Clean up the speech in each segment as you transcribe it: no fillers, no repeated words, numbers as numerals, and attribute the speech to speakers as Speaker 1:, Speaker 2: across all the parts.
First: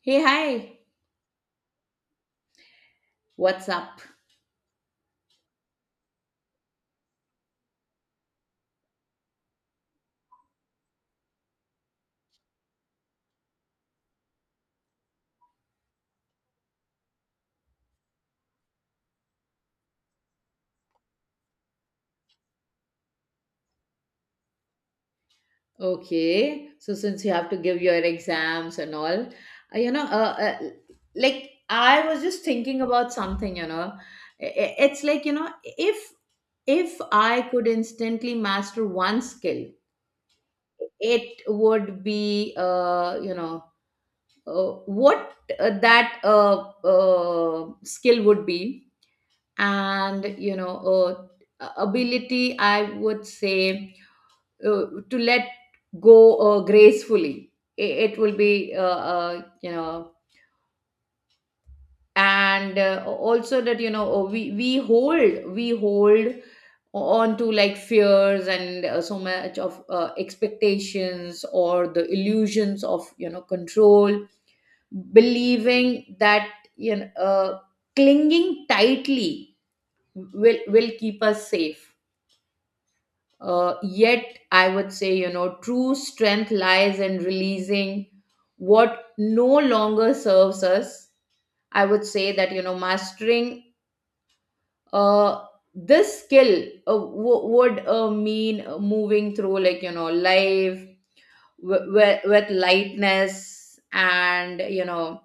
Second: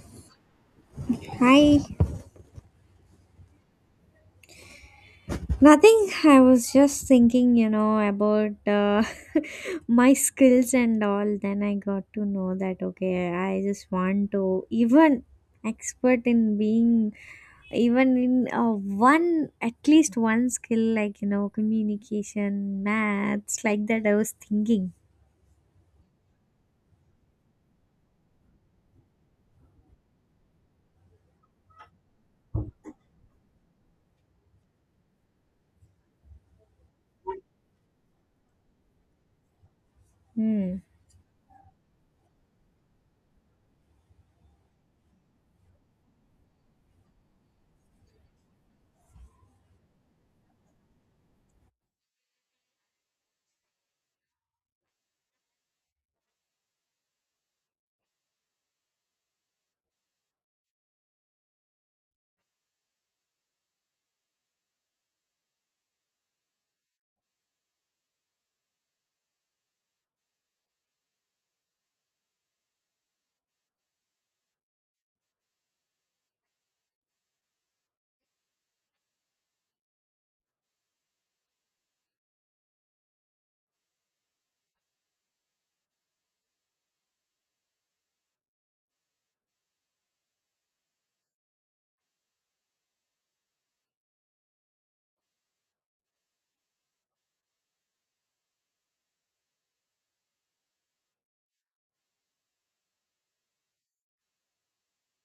Speaker 1: Hey, hi,
Speaker 2: Hi.
Speaker 1: what's up?
Speaker 2: Nothing. I was just thinking, you know, about my skills and all. Then I got to know that, okay, I just want to even expert in being even in one at least one skill like you know communication maths like that I was thinking
Speaker 1: Okay, so since you have to give your exams and all, you know, uh, uh, like I was just thinking about something, it's like, you know, if I could instantly master one skill,
Speaker 2: hmm.
Speaker 1: it would be, what that skill would be, and you know, ability, I would say to let go gracefully it will be uh, you know and also that you know we hold on to like fears and so much of expectations or the illusions of you know control believing that you know uh, clinging tightly will keep us safe. Yet, I would say, you know, true strength lies in releasing what no longer serves us. I would say that, you know, mastering uh, this skill would mean moving through, like, you know, life w- with lightness and,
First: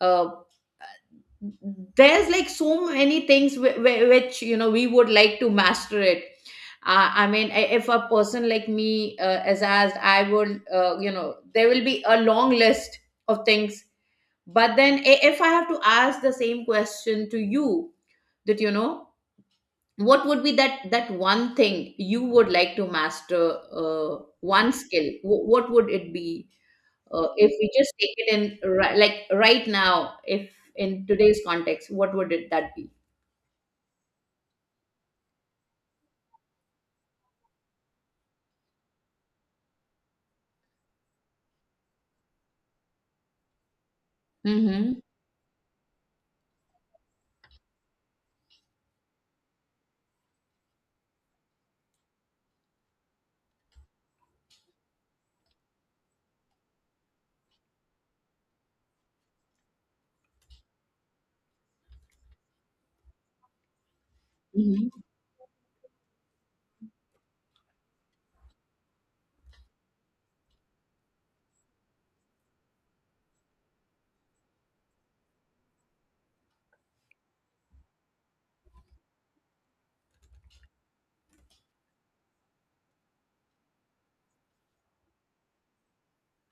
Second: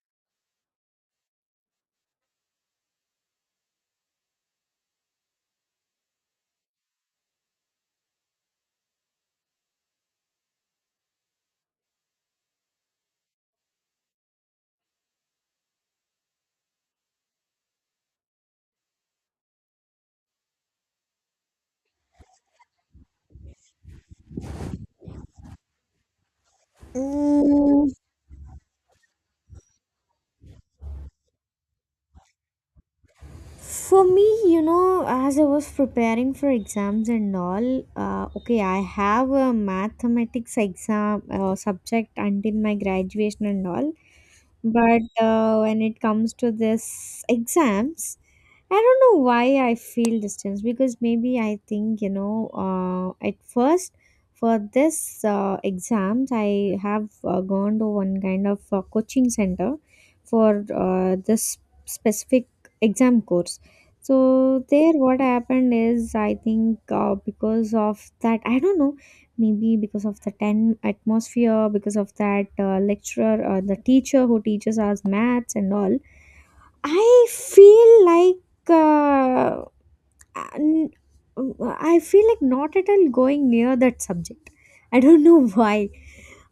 Speaker 1: uh, there's like so many things which you know we would like to master it. I mean, if a person like me is asked, I would, you know, there will be a long list of things. But then, if I have to ask the same question to you, that you know, what would be that one thing you would like to master, one skill? What would it be? If we
Speaker 2: Mm,
Speaker 1: just take it in like right now, if in today's context, what would it that be?
Speaker 2: for me, you know, as I was preparing for exams and all, okay, I have a mathematics exam subject until my graduation and all.
Speaker 1: Mm-hmm.
Speaker 2: But when it comes to this exams, I don't know why I feel distance because maybe I think, you know, at first for this exams, I have gone to one kind of coaching center for this specific exam course. So, there
Speaker 1: Mm-hmm.
Speaker 2: what happened is, I think because of that, I don't know, maybe because of the 10 atmosphere, because of that lecturer, the teacher who teaches us maths and all I feel like uh, n- I feel like not at all going near that subject. I don't know why.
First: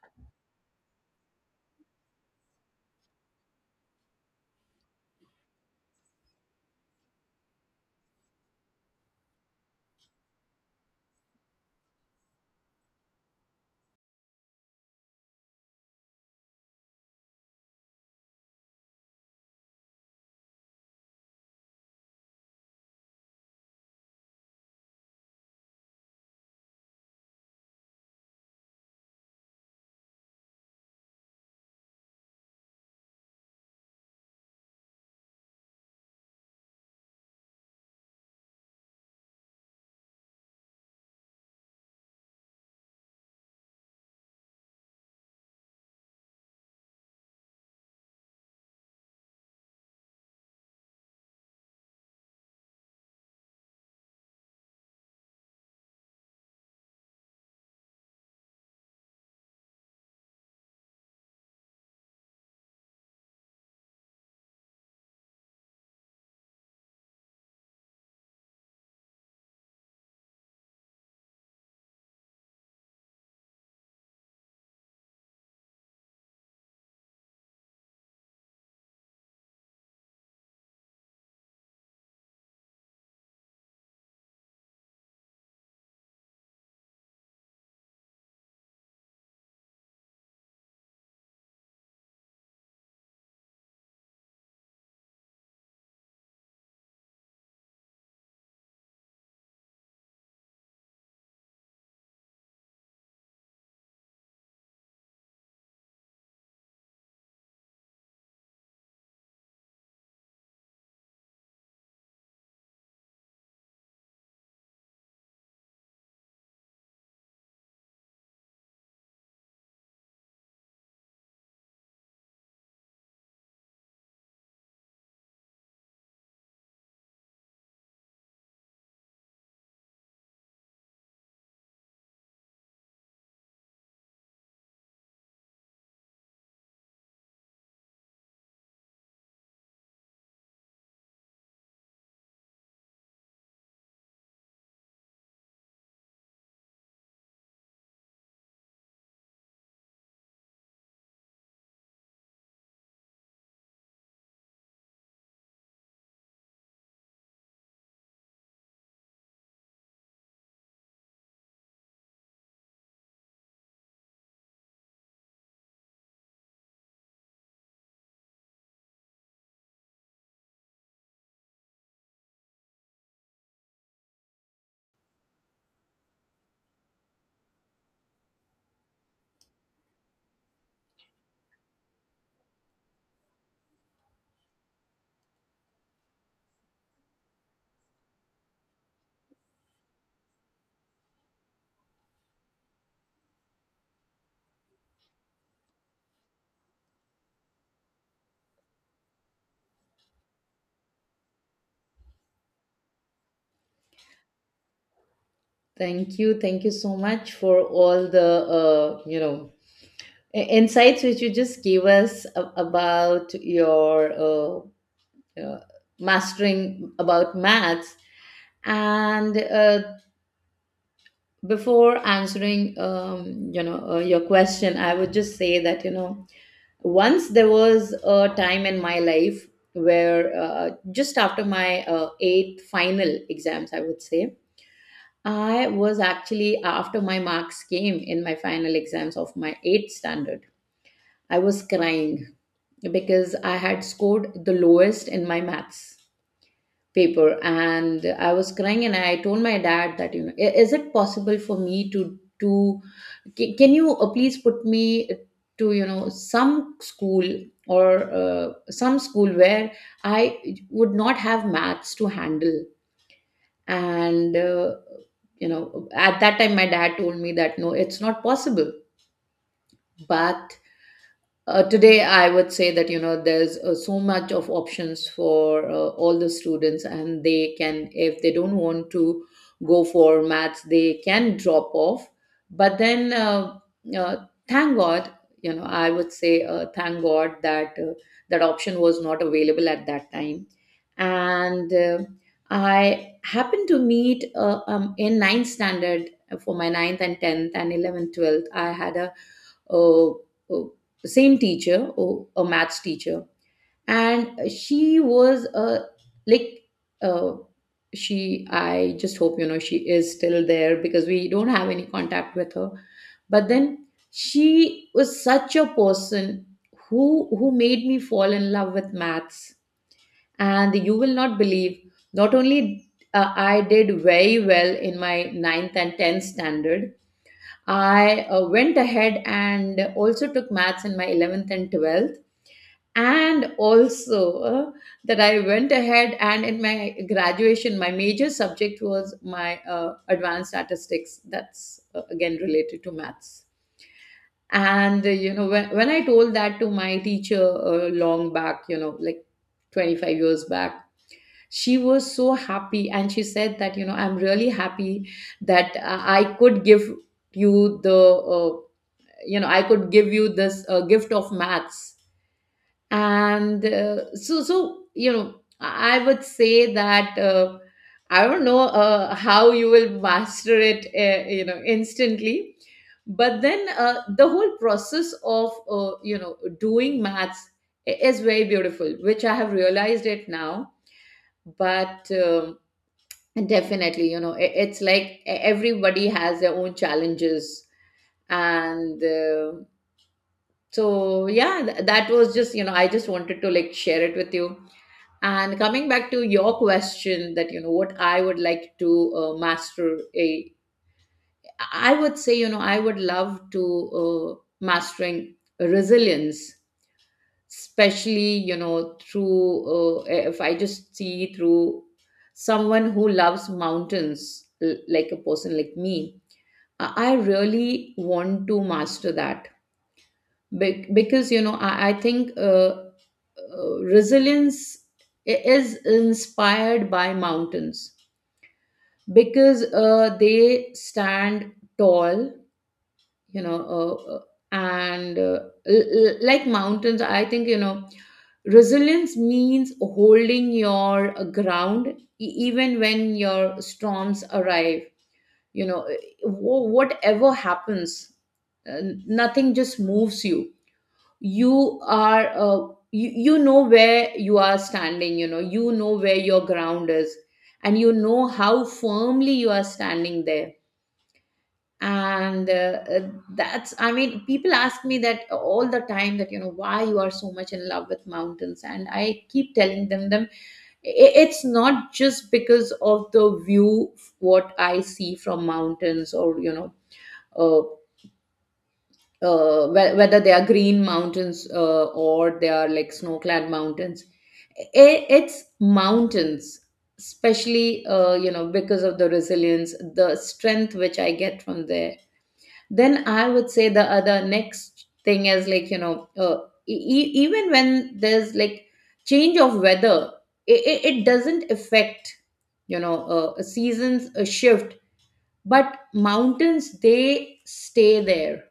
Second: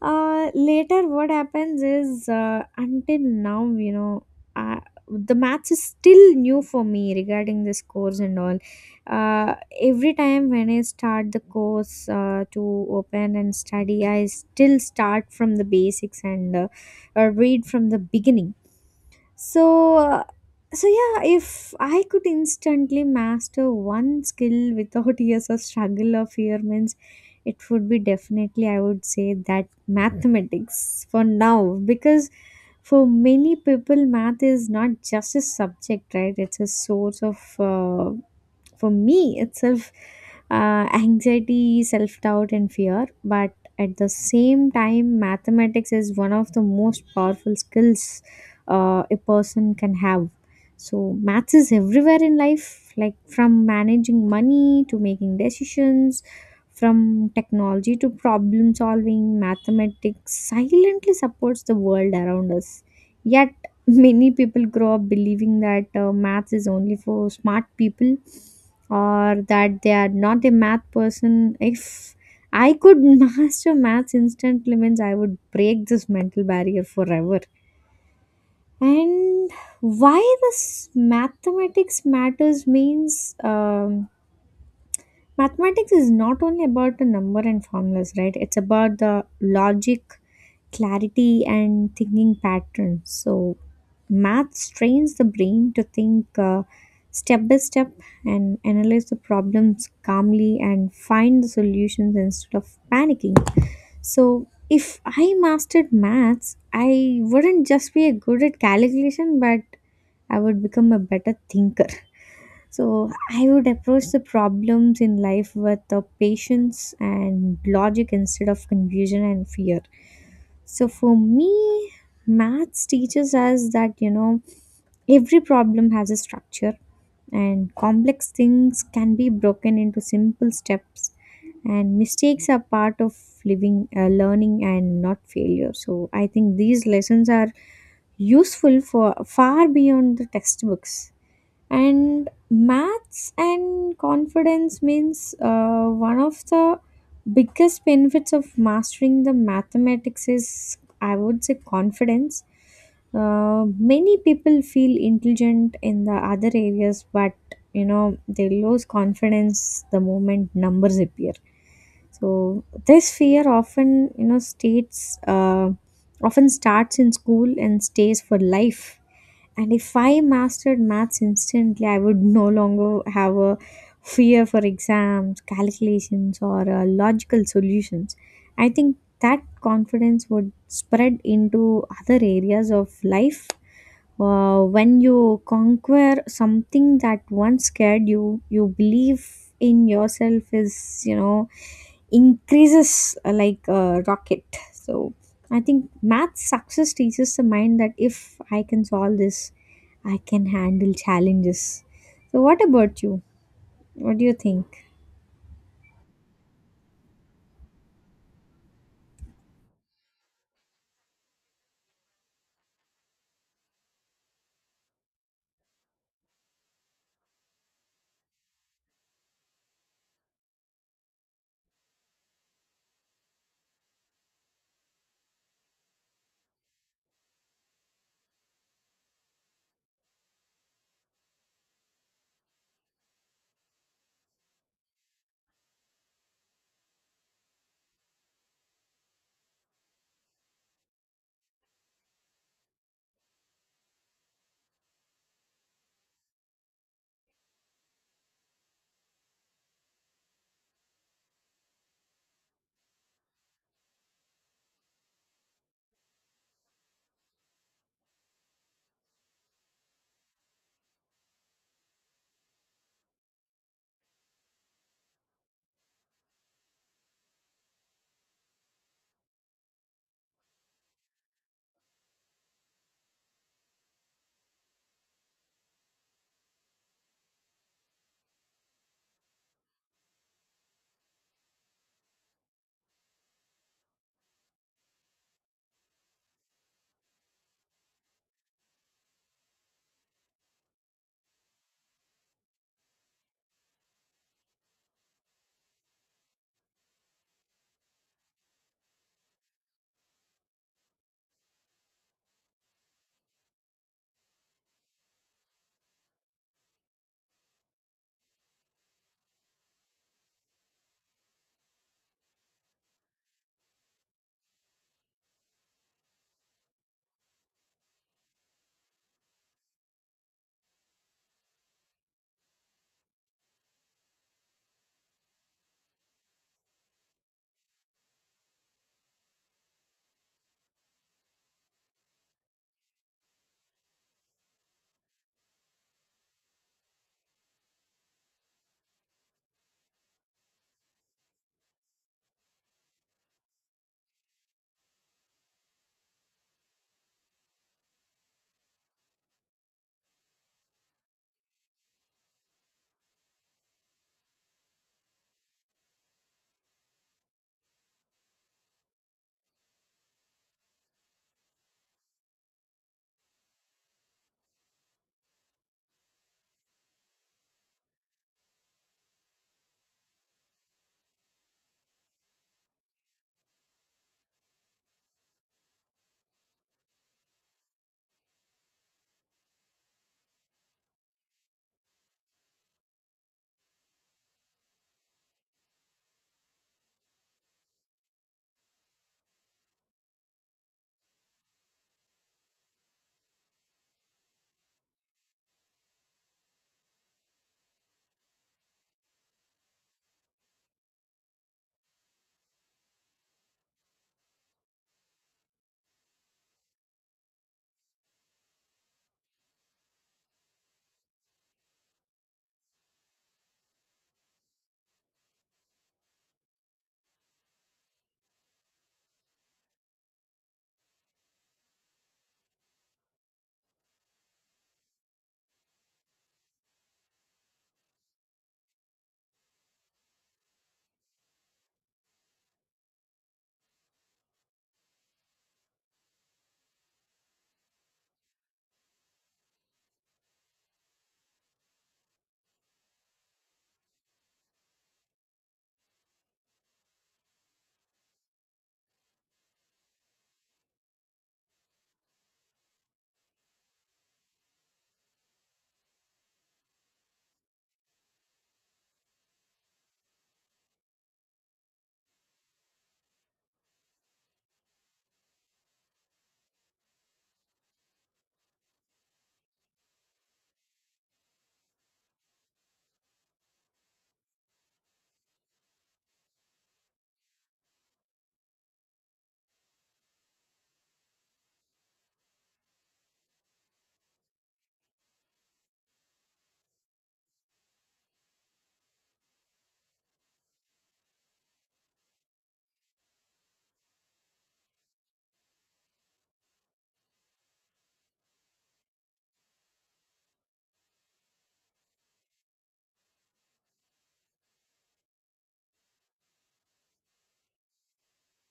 Speaker 2: Later, what happens is until now, you know, uh, the maths is still new for me regarding this course and all. Uh, every time when I start the course to open and study, I still start from the basics and read from the beginning. So, so yeah, if I could instantly master one skill without years of struggle or fear, means it would be definitely, I would say that mathematics for now, because for many people, math is not just a subject, right? It's a source of for me itself, anxiety, self-doubt, and fear, but at the same time mathematics is one of the most powerful skills a person can have. So maths is everywhere in life, like from managing money to making decisions, from technology to problem solving, mathematics silently supports the world around us. Yet many people grow up believing that maths is only for smart people or that they are not a math person. If I could master maths instantly, means I would break this mental barrier forever. And why this mathematics matters means mathematics is not only about the number and formulas, right? It's about the logic, clarity, and thinking patterns. So, math strains the brain to think step by step and analyze the problems calmly and find the solutions instead of panicking. So, if I mastered maths, I wouldn't just be good at calculation, but I would become a better thinker. So I would approach the problems in life with the patience and logic instead of confusion and fear. So for me, maths teaches us that you know every problem has a structure, and complex things can be broken into simple steps, and mistakes are part of living, learning, and not failure. So I think these lessons are useful for far beyond the textbooks. And maths and confidence means, one of the biggest benefits of mastering the mathematics is I would say confidence. Many people feel intelligent in the other areas, but you know they lose confidence the moment numbers appear. So this fear often you know states often starts in school and stays for life. And if I mastered maths instantly, I would no longer have a fear for exams, calculations, or logical solutions. I think that confidence would spread into other areas of life. When you conquer something that once scared you, you believe in yourself is, you know, increases like a rocket. So I think math success teaches the mind that if I can solve this, I can handle challenges. So what about you? What do you think?
Speaker 1: Thank you. Thank you so much for all the insights which you just gave us about your you know, mastering about maths. And before answering your question, I would just say that you know, once there was a time in my life where just after my eighth final exams, I would say. I was actually after my marks came in my final exams of my 8th standard. I was crying because I had scored the lowest in my maths paper, and I was crying and I told my dad that, you know, Is it possible for me to can you please put me to you know some school, or some school where I would not have maths to handle?" And you know, at that time my dad told me that no, it's not possible. But today I would say that you know, there's so much of options for all the students, and they can, if they don't want to go for maths, they can drop off. But then, uh, thank god, you know, I would say thank god that that option was not available at that time. And I happened to meet in ninth standard, for my ninth and tenth and 11th, 12th, I had a, uh uh same teacher, oh, a maths teacher, and she was like uh, she. I just hope you know she is still there because we don't have any contact with her. But then, she was such a person who made me fall in love with maths. And you will not believe, not only I did very well in my ninth and 10th standard, I went ahead and also took maths in my 11th and 12th, and also uh, that I went ahead, and in my graduation my major subject was my advanced statistics, that's again related to maths. And you know, when I told that to my teacher long back, you know, like 25 years back, she was so happy and she said that you know, I'm really happy that I could give you the you know, I could give you this gift of maths. And so, you know, I would say that I don't know how you will master it you know, instantly. But then, the whole process of doing maths is very beautiful, which I have realized it now. But definitely, you know, it's like everybody has their own challenges. And so, yeah, that was just, you know, I just wanted to like share it with you. And coming back to your question that, you know, what I would like to master, a, I would say, you know, I would love to mastering resilience, especially you know through if I just see through someone who loves mountains, like a person like me, I really want to master that. Because you know, I think resilience is inspired by mountains, because they stand tall, you know uh, uh, and uh, like mountains, I think, you know, resilience means holding your ground even when your storms arrive. You know, whatever happens, uh, nothing just moves you. You are you, you know where you are standing, you know, you know where your ground is, and you know how firmly you are standing there. And uh, that's, I mean, people ask me that all the time, that you know, why you are so much in love with mountains, and I keep telling them, it's not just because of the view what I see from mountains, or you know, uh, whether they are green mountains or they are like snow-clad mountains. It's mountains, especially you know, because of the resilience, the strength which I get from there. Then I would say the other next thing is like, you know, even when there's like change of weather, it doesn't affect, you know, a seasons a shift, but mountains, they stay there.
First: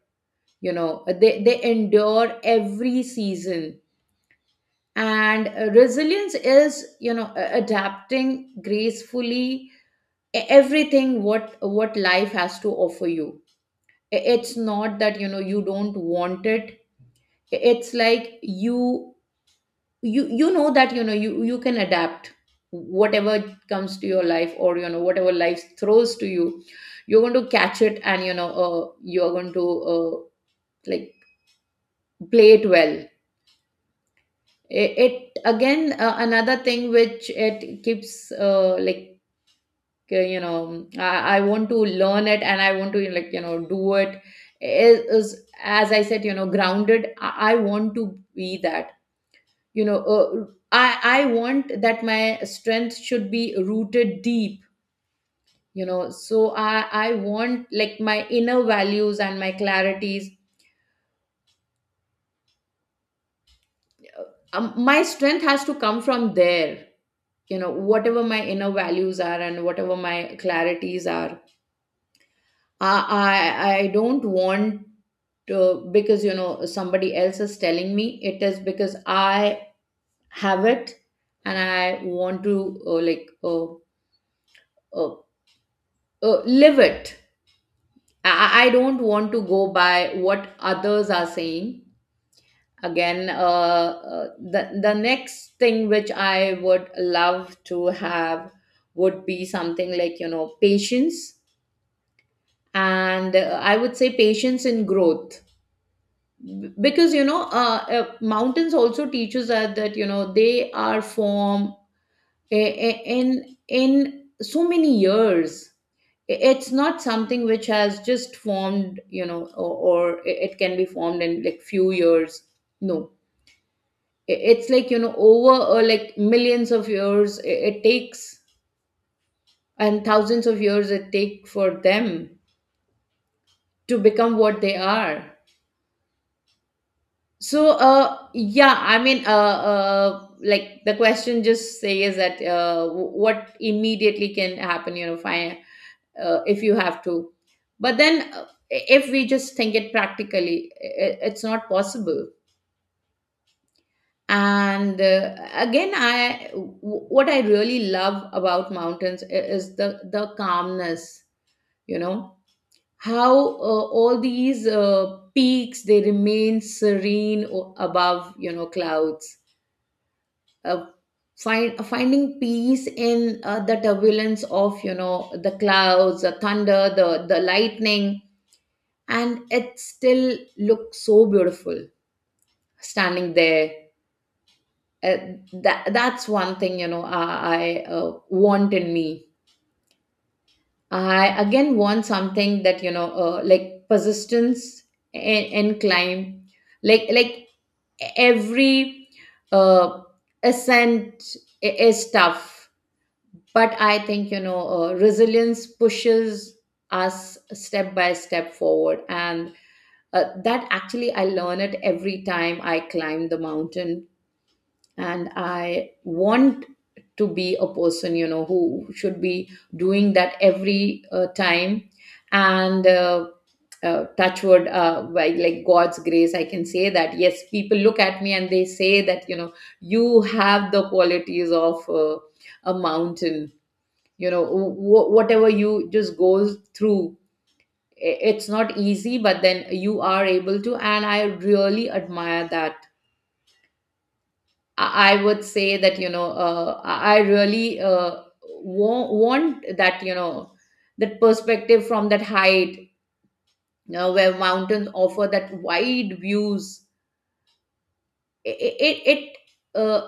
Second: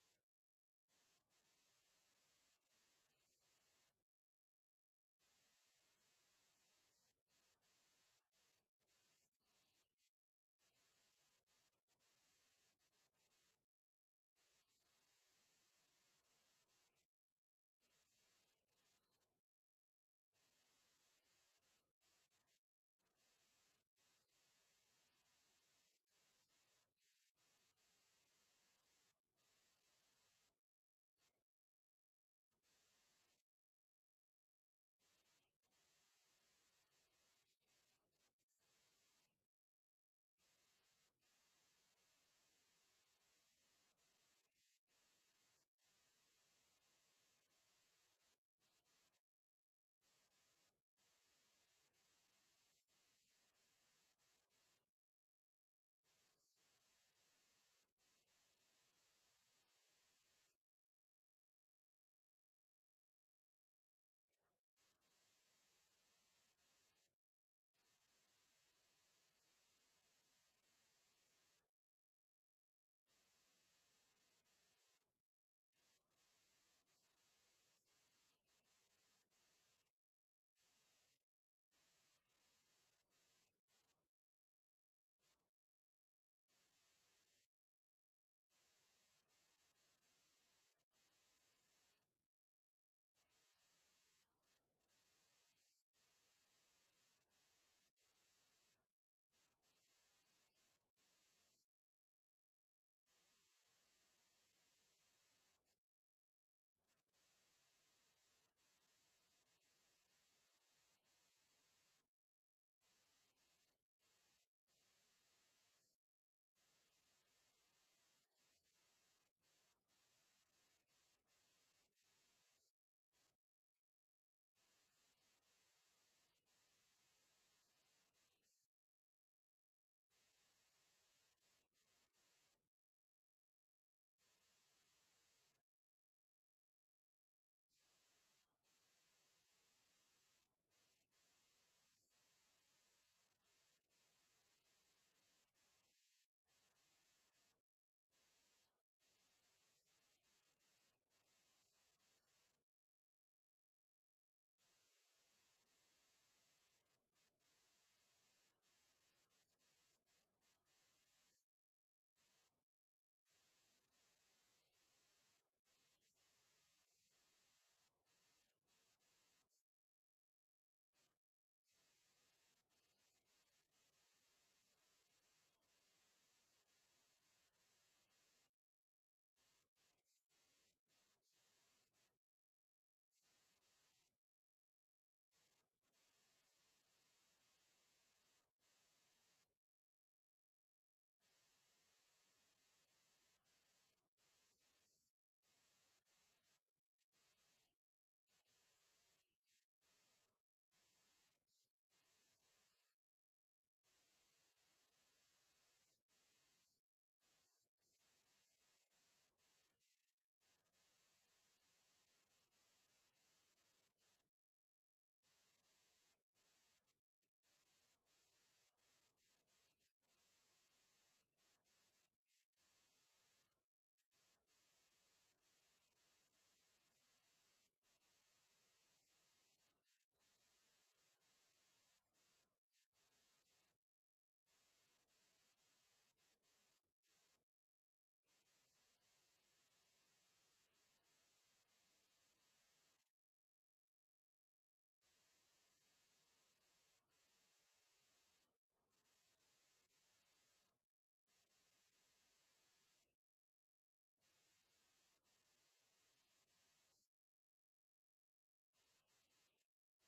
Speaker 1: You know, they endure every season. And resilience is, you know, adapting gracefully everything what life has to offer you. It's not that you know you don't want it, it's like you know, that you know you can adapt whatever comes to your life, or you know, whatever life throws to you, you're going to catch it, and you know, you're going to, uh, like, play it well. It again, another thing which it keeps, you know, I want to learn it and I want to like you know do it, is as I said, you know, grounded. I want to be that. You know, I want that my strength should be rooted deep. You know, so I want like my inner values and my clarities, my strength has to come from there. You know, whatever my inner values are and whatever my clarities are, I don't want to, because you know, somebody else is telling me, it is because I have it, and I want to uh, live it. I don't want to go by what others are saying. Again, the next thing which I would love to have would be something like, you know, patience. And I would say patience in growth. Because you know, mountains also teaches us that you know, they are formed in so many years. It's not something which has just formed, you know, or it can be formed in like few years, no. It's like you know, over like millions of years I- it takes, and thousands of years it take for them to become what they are. So, like the question just says that what immediately can happen, you know, if if you have to. But then, if we just think it practically, it's not possible. And again, what I really love about mountains is the calmness. You know how all these peaks they remain serene above, you know, clouds, uh, finding peace in the turbulence of, you know, the clouds, the thunder, the lightning, and it still looks so beautiful standing there. uh, that's one thing, you know. I want in me. I again want something that, you know, like persistence in, in climb. Like every uh, ascent is tough, but I think, you know, resilience pushes us step by step forward, and that actually I learn it every time I climb the mountain. And I want to be a person, you know, who should be doing that every time. And touchwood, by like god's grace, I can say that yes, people look at me and they say that, you know, you have the qualities of a mountain. You know, whatever you just goes through, it's not easy, but then you are able to, and I really admire that. I would say that, you know, I really want that, you know, that perspective from that height, you know, where mountains offer that wide views. it it, it uh,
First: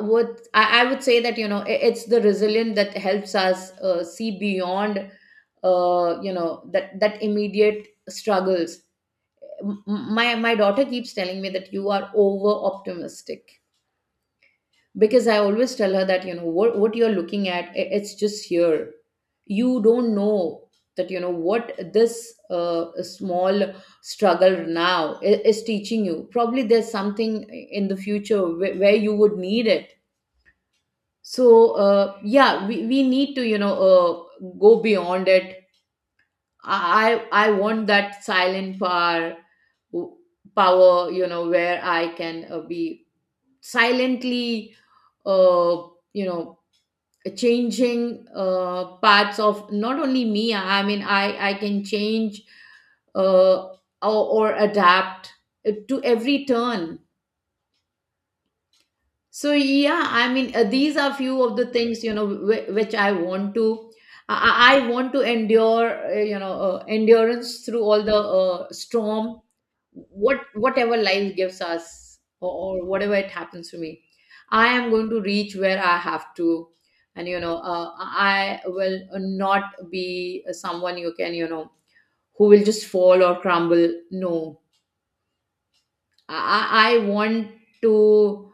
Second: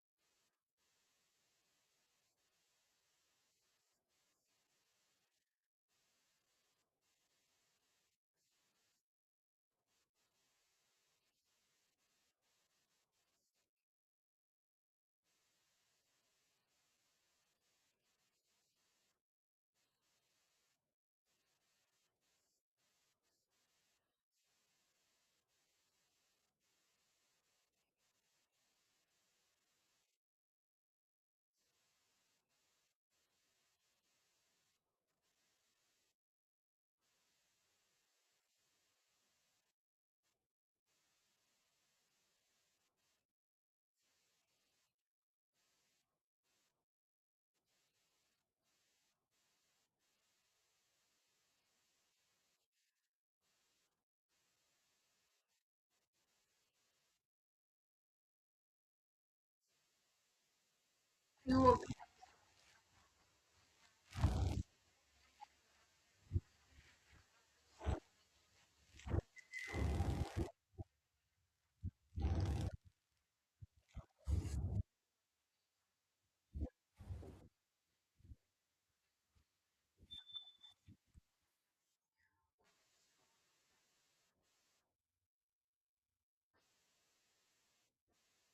Speaker 1: I would say that, you know, it's the resilience that helps us see beyond, you know, that immediate struggles. My daughter keeps telling me that you are over optimistic, because I always tell her that, you know, what you're looking at, it's just here. You don't know that, you know, what this small struggle now is teaching you. Probably there's something in the future where you would need it. So yeah, we need to, you know, go beyond it. I I want that silent power, w- power, you know, where I can be silently, uh, you know, changing parts of not only me. I mean, I can change, uh, or adapt to every turn. So yeah, I mean, these are few of the things, you know, which I want to. i, I want to endure, you know, endurance through all the storm. Whatever life gives us, or whatever it happens to me, I am going to reach where I have to. And you know, I will not be someone you can, you know, who will just fall or crumble. No, I want to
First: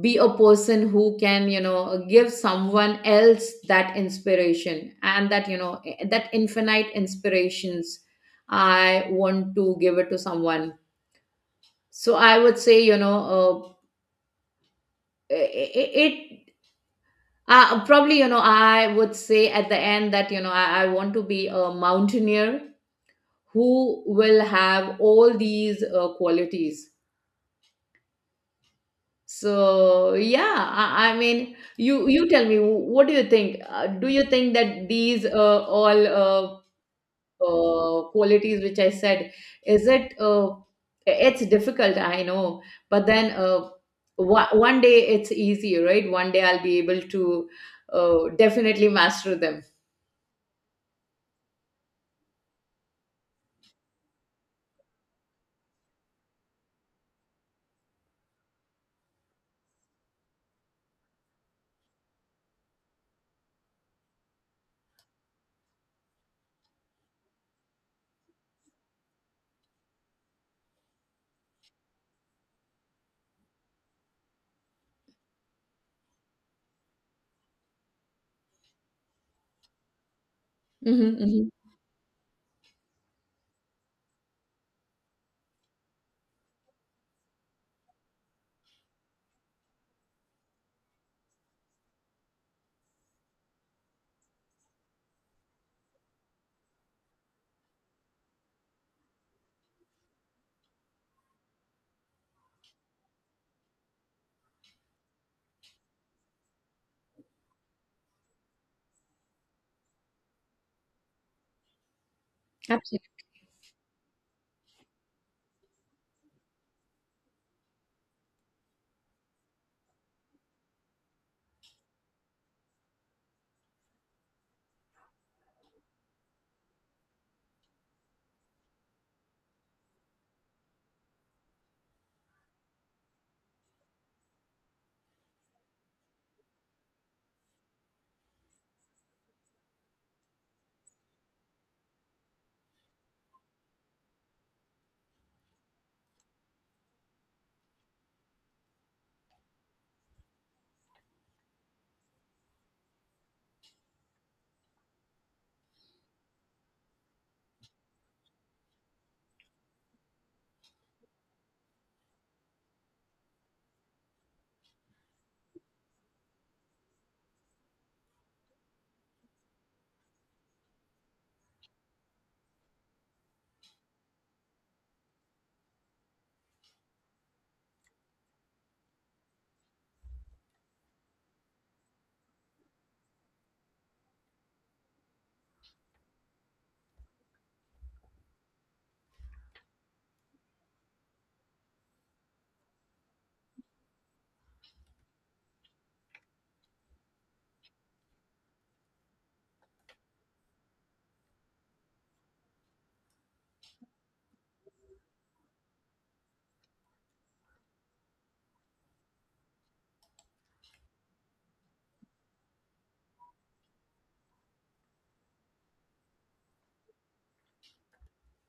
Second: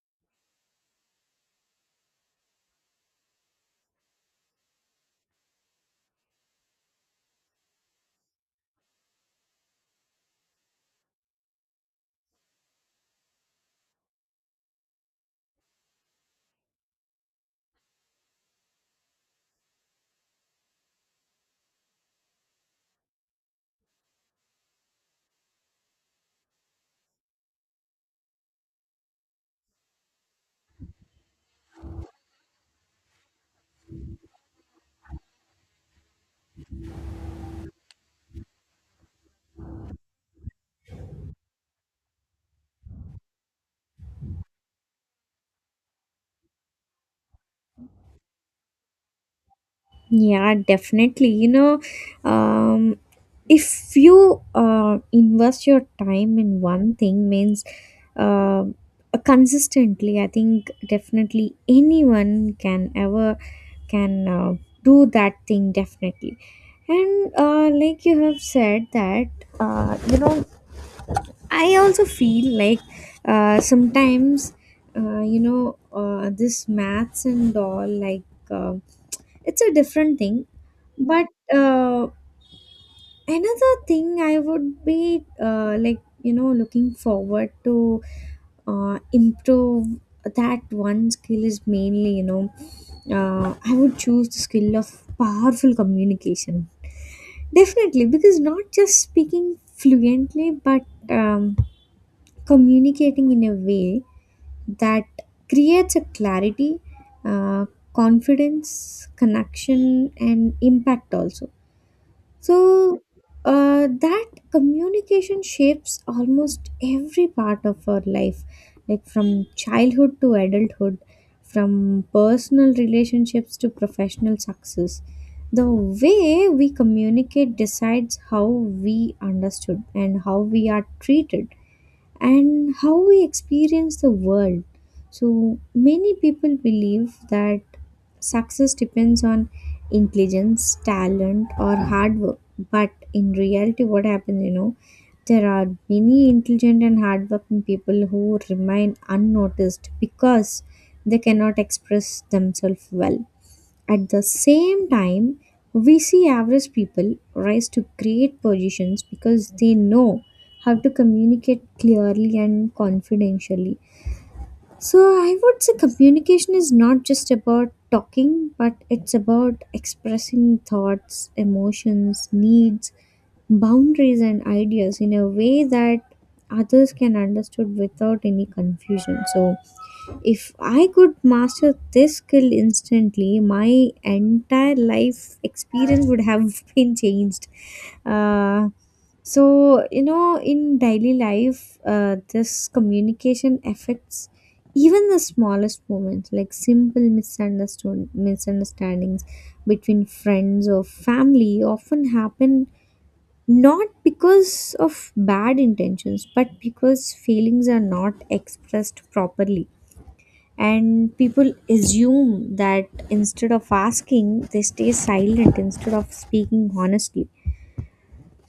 Speaker 1: be a person who can, you know, give someone else that inspiration, and that, you know, that infinite inspirations. I want to give it to someone. So I would say, you know, it, it probably, you know, I would say at the end that, you know, I want to be a mountaineer who will have all these qualities. So yeah, I mean, you tell me, what do you think? Do you think that these all qualities which I said, is it it's difficult, I know, but then one day it's easy, right? One day I'll be able to uh, definitely master them.
Speaker 2: Yeah, definitely. You know, um, if you invest your time in one thing, means uh, consistently, I think definitely anyone can ever can do that thing definitely. And like you have said that, you know, I also feel like sometimes, you know, this maths and all like. Um, it's a different thing
Speaker 1: Mm-hmm,
Speaker 2: but
Speaker 1: mm-hmm.
Speaker 2: uh, another thing I would be like you know looking forward to improve, that one skill is mainly you know I would choose the skill of powerful communication definitely, because not just speaking fluently but um, communicating in a way that creates a clarity, uh, confidence, connection, and impact also. So
Speaker 1: Absolutely.
Speaker 2: that communication shapes almost every part of our life, like from childhood to adulthood, from personal relationships to professional success. The way we communicate decides how we understood and how we are treated and how we experience the world. So, many people believe that success depends on intelligence, talent, or hard work. But in reality, what happens, you know, there are many intelligent and hardworking people who remain unnoticed because they cannot express themselves well. At the same time, we see average people rise to great positions because they know how to communicate clearly and confidentially. So, I would say communication is not just about talking, but it's about expressing thoughts, emotions, needs, boundaries, and ideas in a way that others can understood without any confusion. So, if I could master this skill instantly, my entire life experience would have been changed. Uh, so, you know, in daily life, this communication affects even the smallest moments, like simple misunderstood misunderstandings between friends or family often happen not because of bad intentions but because feelings are not expressed properly, and people assume that instead of asking they stay silent instead of speaking honestly.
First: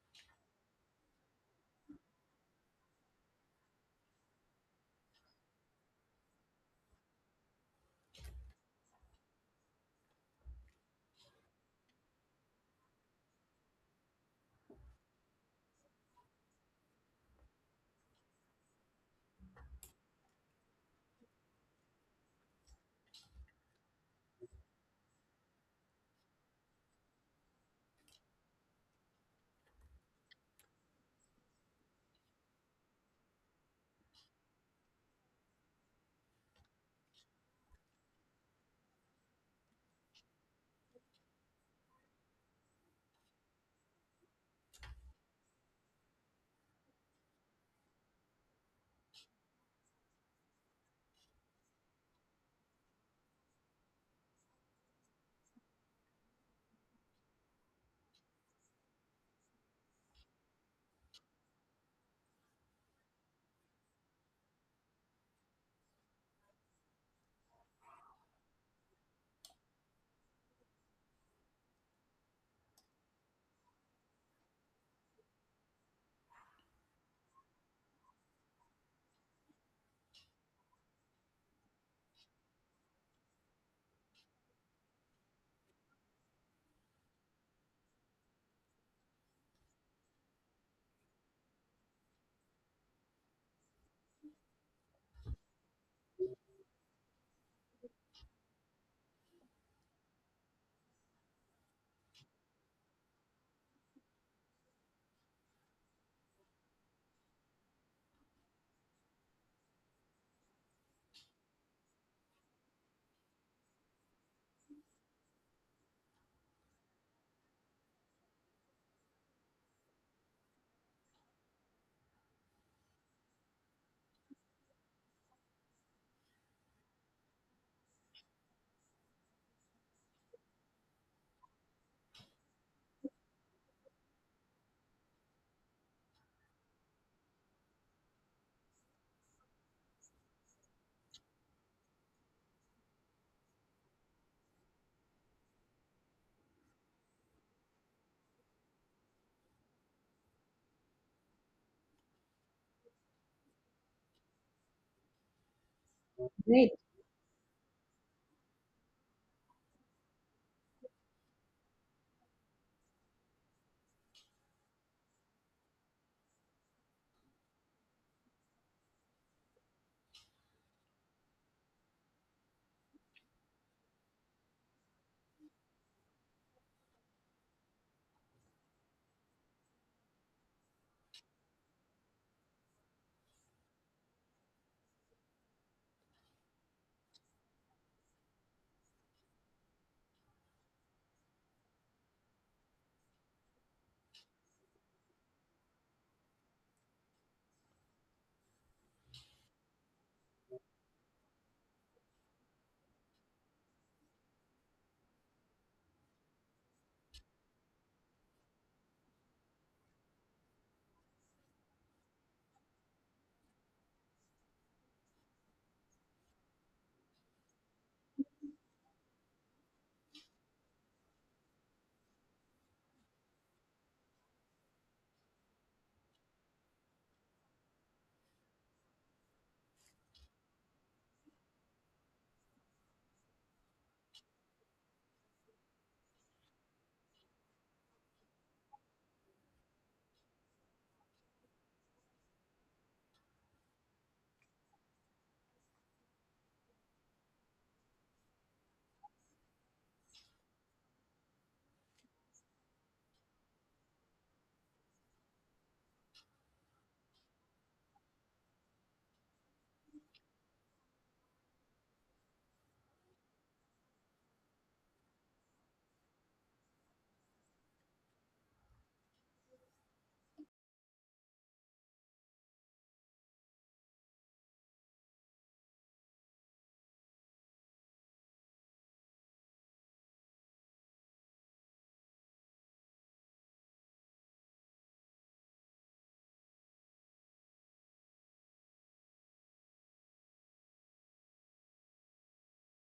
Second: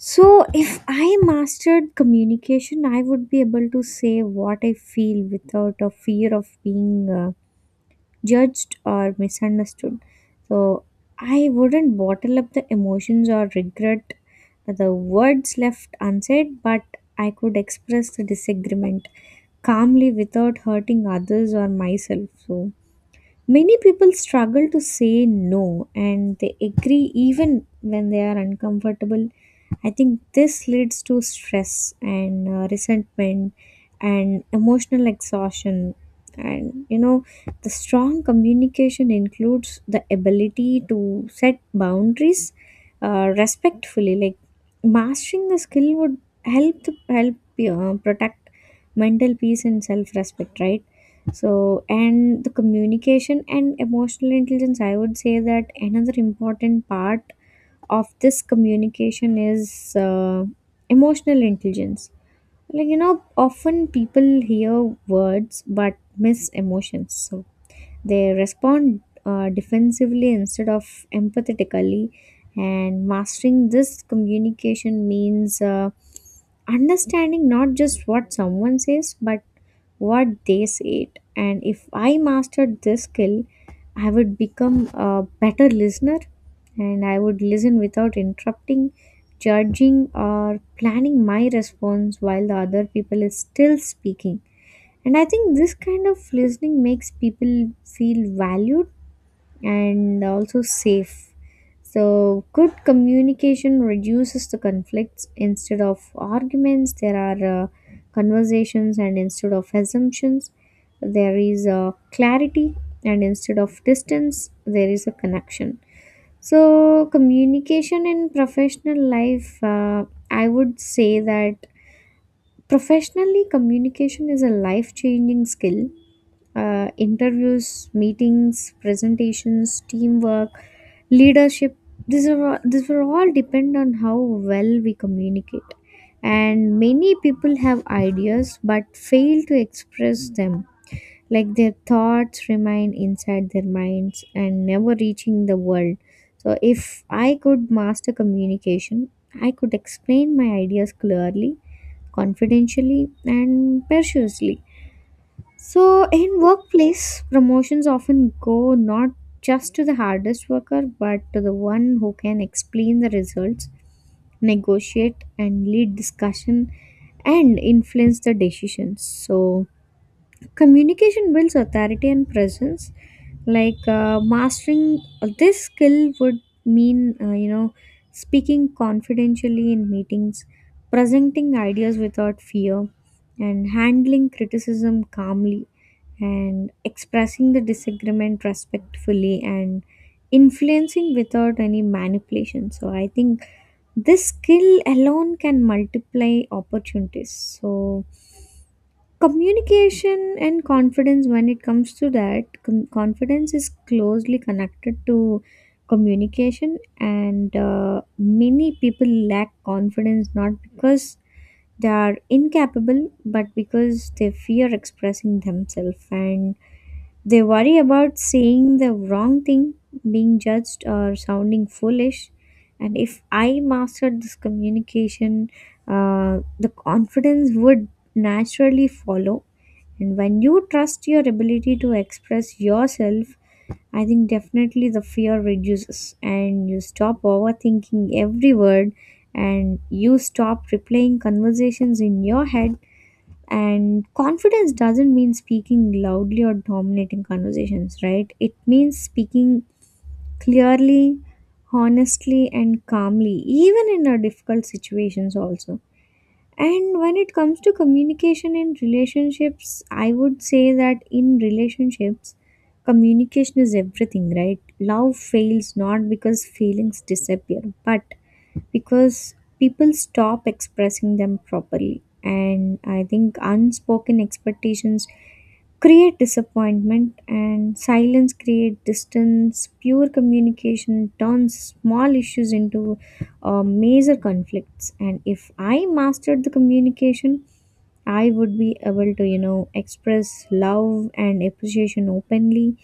Speaker 2: So if I mastered communication I would be able to say what I feel without a fear of being judged or misunderstood. So I wouldn't bottle up the emotions or regret the words left unsaid, but I could express the disagreement calmly without hurting others or myself. So many people struggle to say no and they agree even when they are uncomfortable. I think this leads to stress and resentment and emotional exhaustion. And you know, the strong communication includes the ability to set boundaries respectfully. Like mastering the skill would help protect mental peace and self-respect, right? So and the communication and emotional intelligence, I would say that another important part of this communication is emotional intelligence. Like you know often people hear words but miss emotions, so they respond defensively instead of empathetically. And mastering this communication means understanding not just what someone says but what they said. And if I mastered this skill I would become a better listener, and I would listen without interrupting, judging, or planning my response while the other people is still speaking. And I think this kind of listening makes people feel valued and also safe. So, good communication reduces the conflicts. Instead of arguments, there are conversations, and instead of assumptions, there is clarity, and instead of distance, there is a connection. So, communication in professional life, I would say that professionally, communication is a life changing skill. Uh, interviews, meetings, presentations, teamwork, leadership. These these were all depend on how well we communicate. And many people have ideas but fail to express them. Like their thoughts remain inside their minds and never reaching the world. So if I could master communication, I could explain my ideas clearly, confidentially, and persuasively. So, in
Speaker 1: Great.
Speaker 2: workplace, promotions often go not just to the hardest worker, but to the one who can explain the results, negotiate, and lead discussion, and influence the decisions. So, communication builds authority and presence. Like mastering this skill would mean, you know, speaking confidentially in meetings, presenting ideas without fear, and handling criticism calmly and expressing the disagreement respectfully and influencing without any manipulation. So I think this skill alone can multiply opportunities. So communication and confidence, when it comes to that, confidence is closely connected to communication. And many people lack confidence not because they are incapable but because they fear expressing themselves, and they worry about saying the wrong thing, being judged, or sounding foolish. And if I mastered this communication, the confidence would naturally follow. And when you trust your ability to express yourself, I think definitely the fear reduces and you stop overthinking every word and you stop replaying conversations in your head. And confidence doesn't mean speaking loudly or dominating conversations, right? It means speaking clearly, honestly, and calmly, even in our difficult situations, also. And when it comes to communication in relationships, I would say that in relationships, communication is everything, right? Love fails not because feelings disappear, but because people stop expressing them properly. And I think unspoken expectations create disappointment, and silence create distance. Pure communication turns small issues into major conflicts. And if I mastered the communication, I would be able to, you know, express love and appreciation openly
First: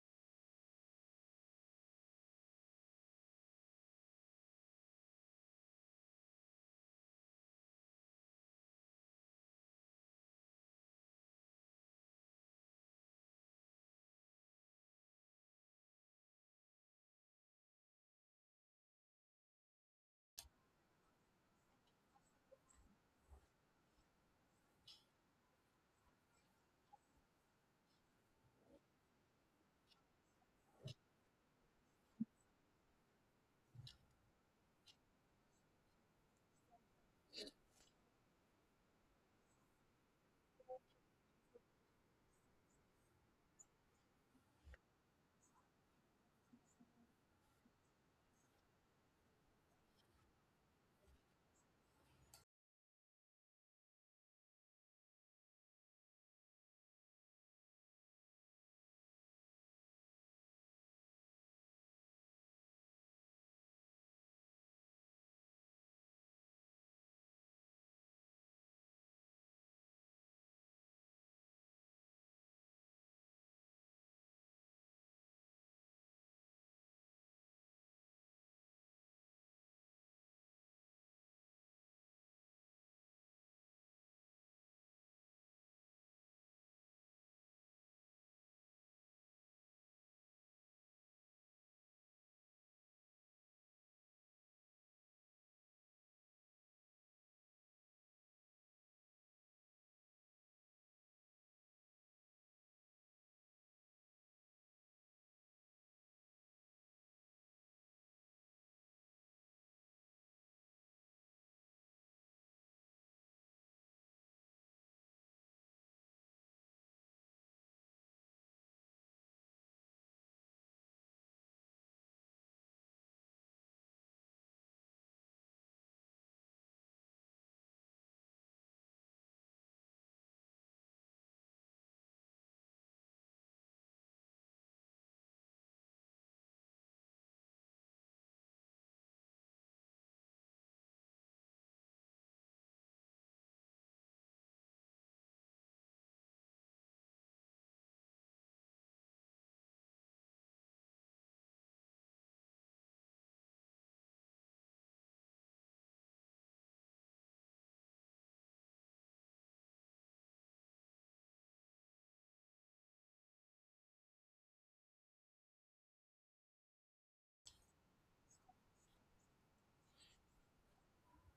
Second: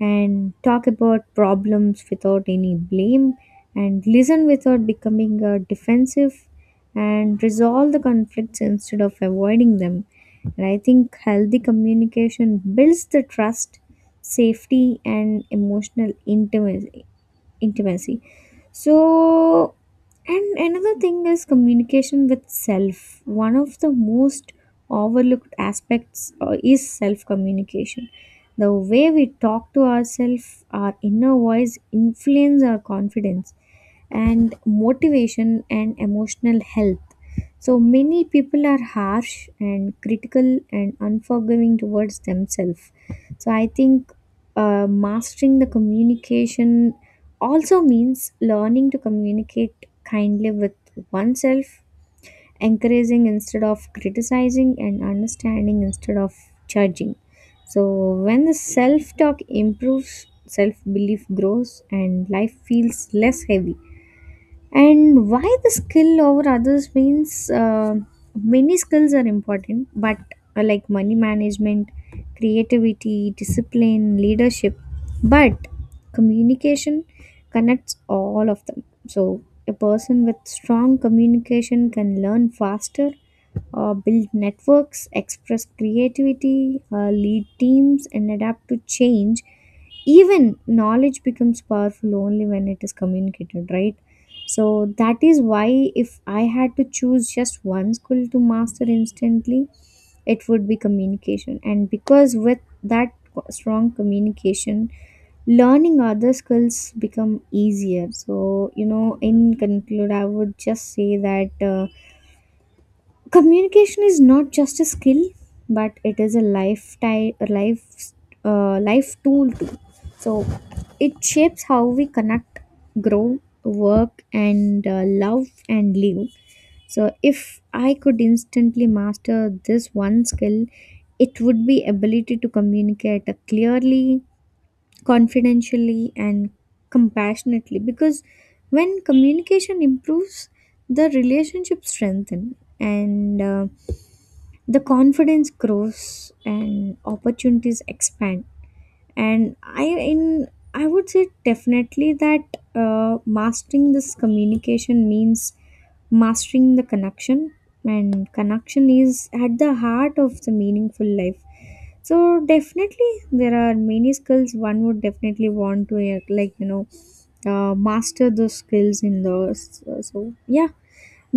Speaker 2: and talk about problems without any blame and listen without becoming defensive and resolve the conflicts instead of avoiding them. And I think healthy communication builds the trust, safety, and emotional intimacy. So and another thing is communication with self. One of the most overlooked aspects is self communication. The way we talk to ourselves, our inner voice, influence our confidence and motivation and emotional health. So many people are harsh and critical and unforgiving towards themselves. So I think mastering the communication also means learning to communicate kindly with oneself, encouraging instead of criticizing, and understanding instead of judging. So, when the self talk improves, self belief grows, and life feels less heavy. And why the skill over others means, many skills are important, but like money management, creativity, discipline, leadership, but communication connects all of them. So a person with strong communication can learn faster, build networks, express creativity, lead teams, and adapt to change. Even knowledge becomes powerful only when it is communicated right. So that is why if I had to choose just one skill to master instantly, it would be communication. And because with that strong communication, learning other skills become easier. So, you know, in conclude, I would just say that communication is not just a skill but it is a lifetime, a life life tool too. So it shapes how we connect, grow, work, and love and live. So if I could instantly master this one skill, it would be ability to communicate clearly, confidentially, and compassionately, because when communication improves, the relationship strengthen, and the confidence grows and opportunities expand. And I would say definitely that mastering this communication means mastering the connection, and connection is at the heart of the meaningful life. So definitely there are many skills one would definitely want to like you know master those skills in those. So so, yeah,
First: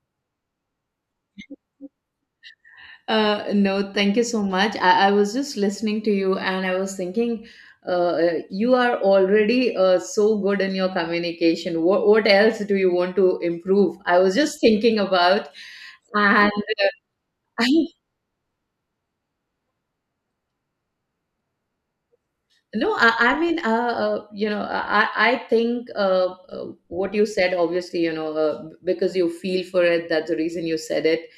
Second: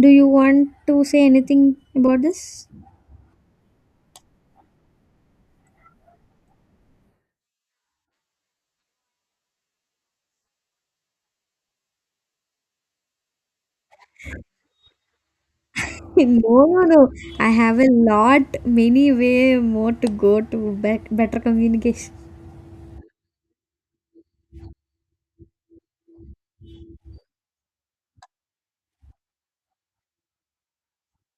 Speaker 2: do you want to say anything about this?
Speaker 1: No, thank you so much. I was just listening to you and I was thinking, uh, you are already so good in your communication. What else do you want to improve? I was just thinking about. And
Speaker 2: No, no, no. I have a lot, many way more to go to bet better communication.
Speaker 1: No, I mean, you know, I think what you said, obviously, you know, because you feel for it, that's the reason you said it.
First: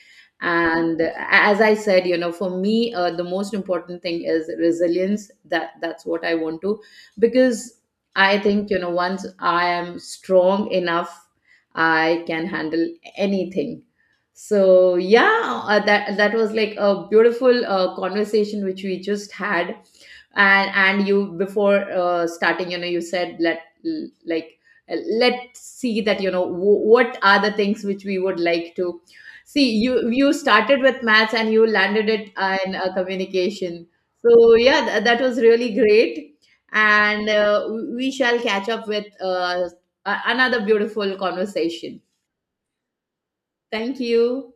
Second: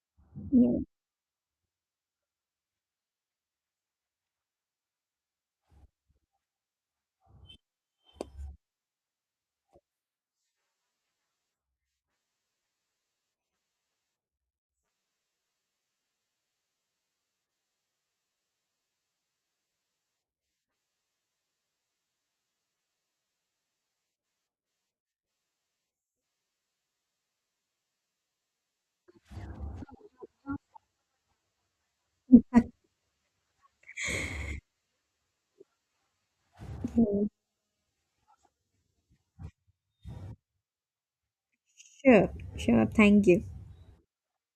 Speaker 2: Yeah.
Speaker 1: And as I said, you know, for me, the most important thing is resilience. That's what I want to, because I think, you know, once I am strong enough, I can handle anything. So yeah, that was like a beautiful conversation which we just had. And you, before starting, you know, you said, like let's see that, you know, what are the things which we would like to see. You started with maths and you landed it uh, in uh, communication. So yeah, that was really great, and we shall catch up with another beautiful conversation.
Speaker 2: Sure, sure. Thank you.
Speaker 1: Thank you.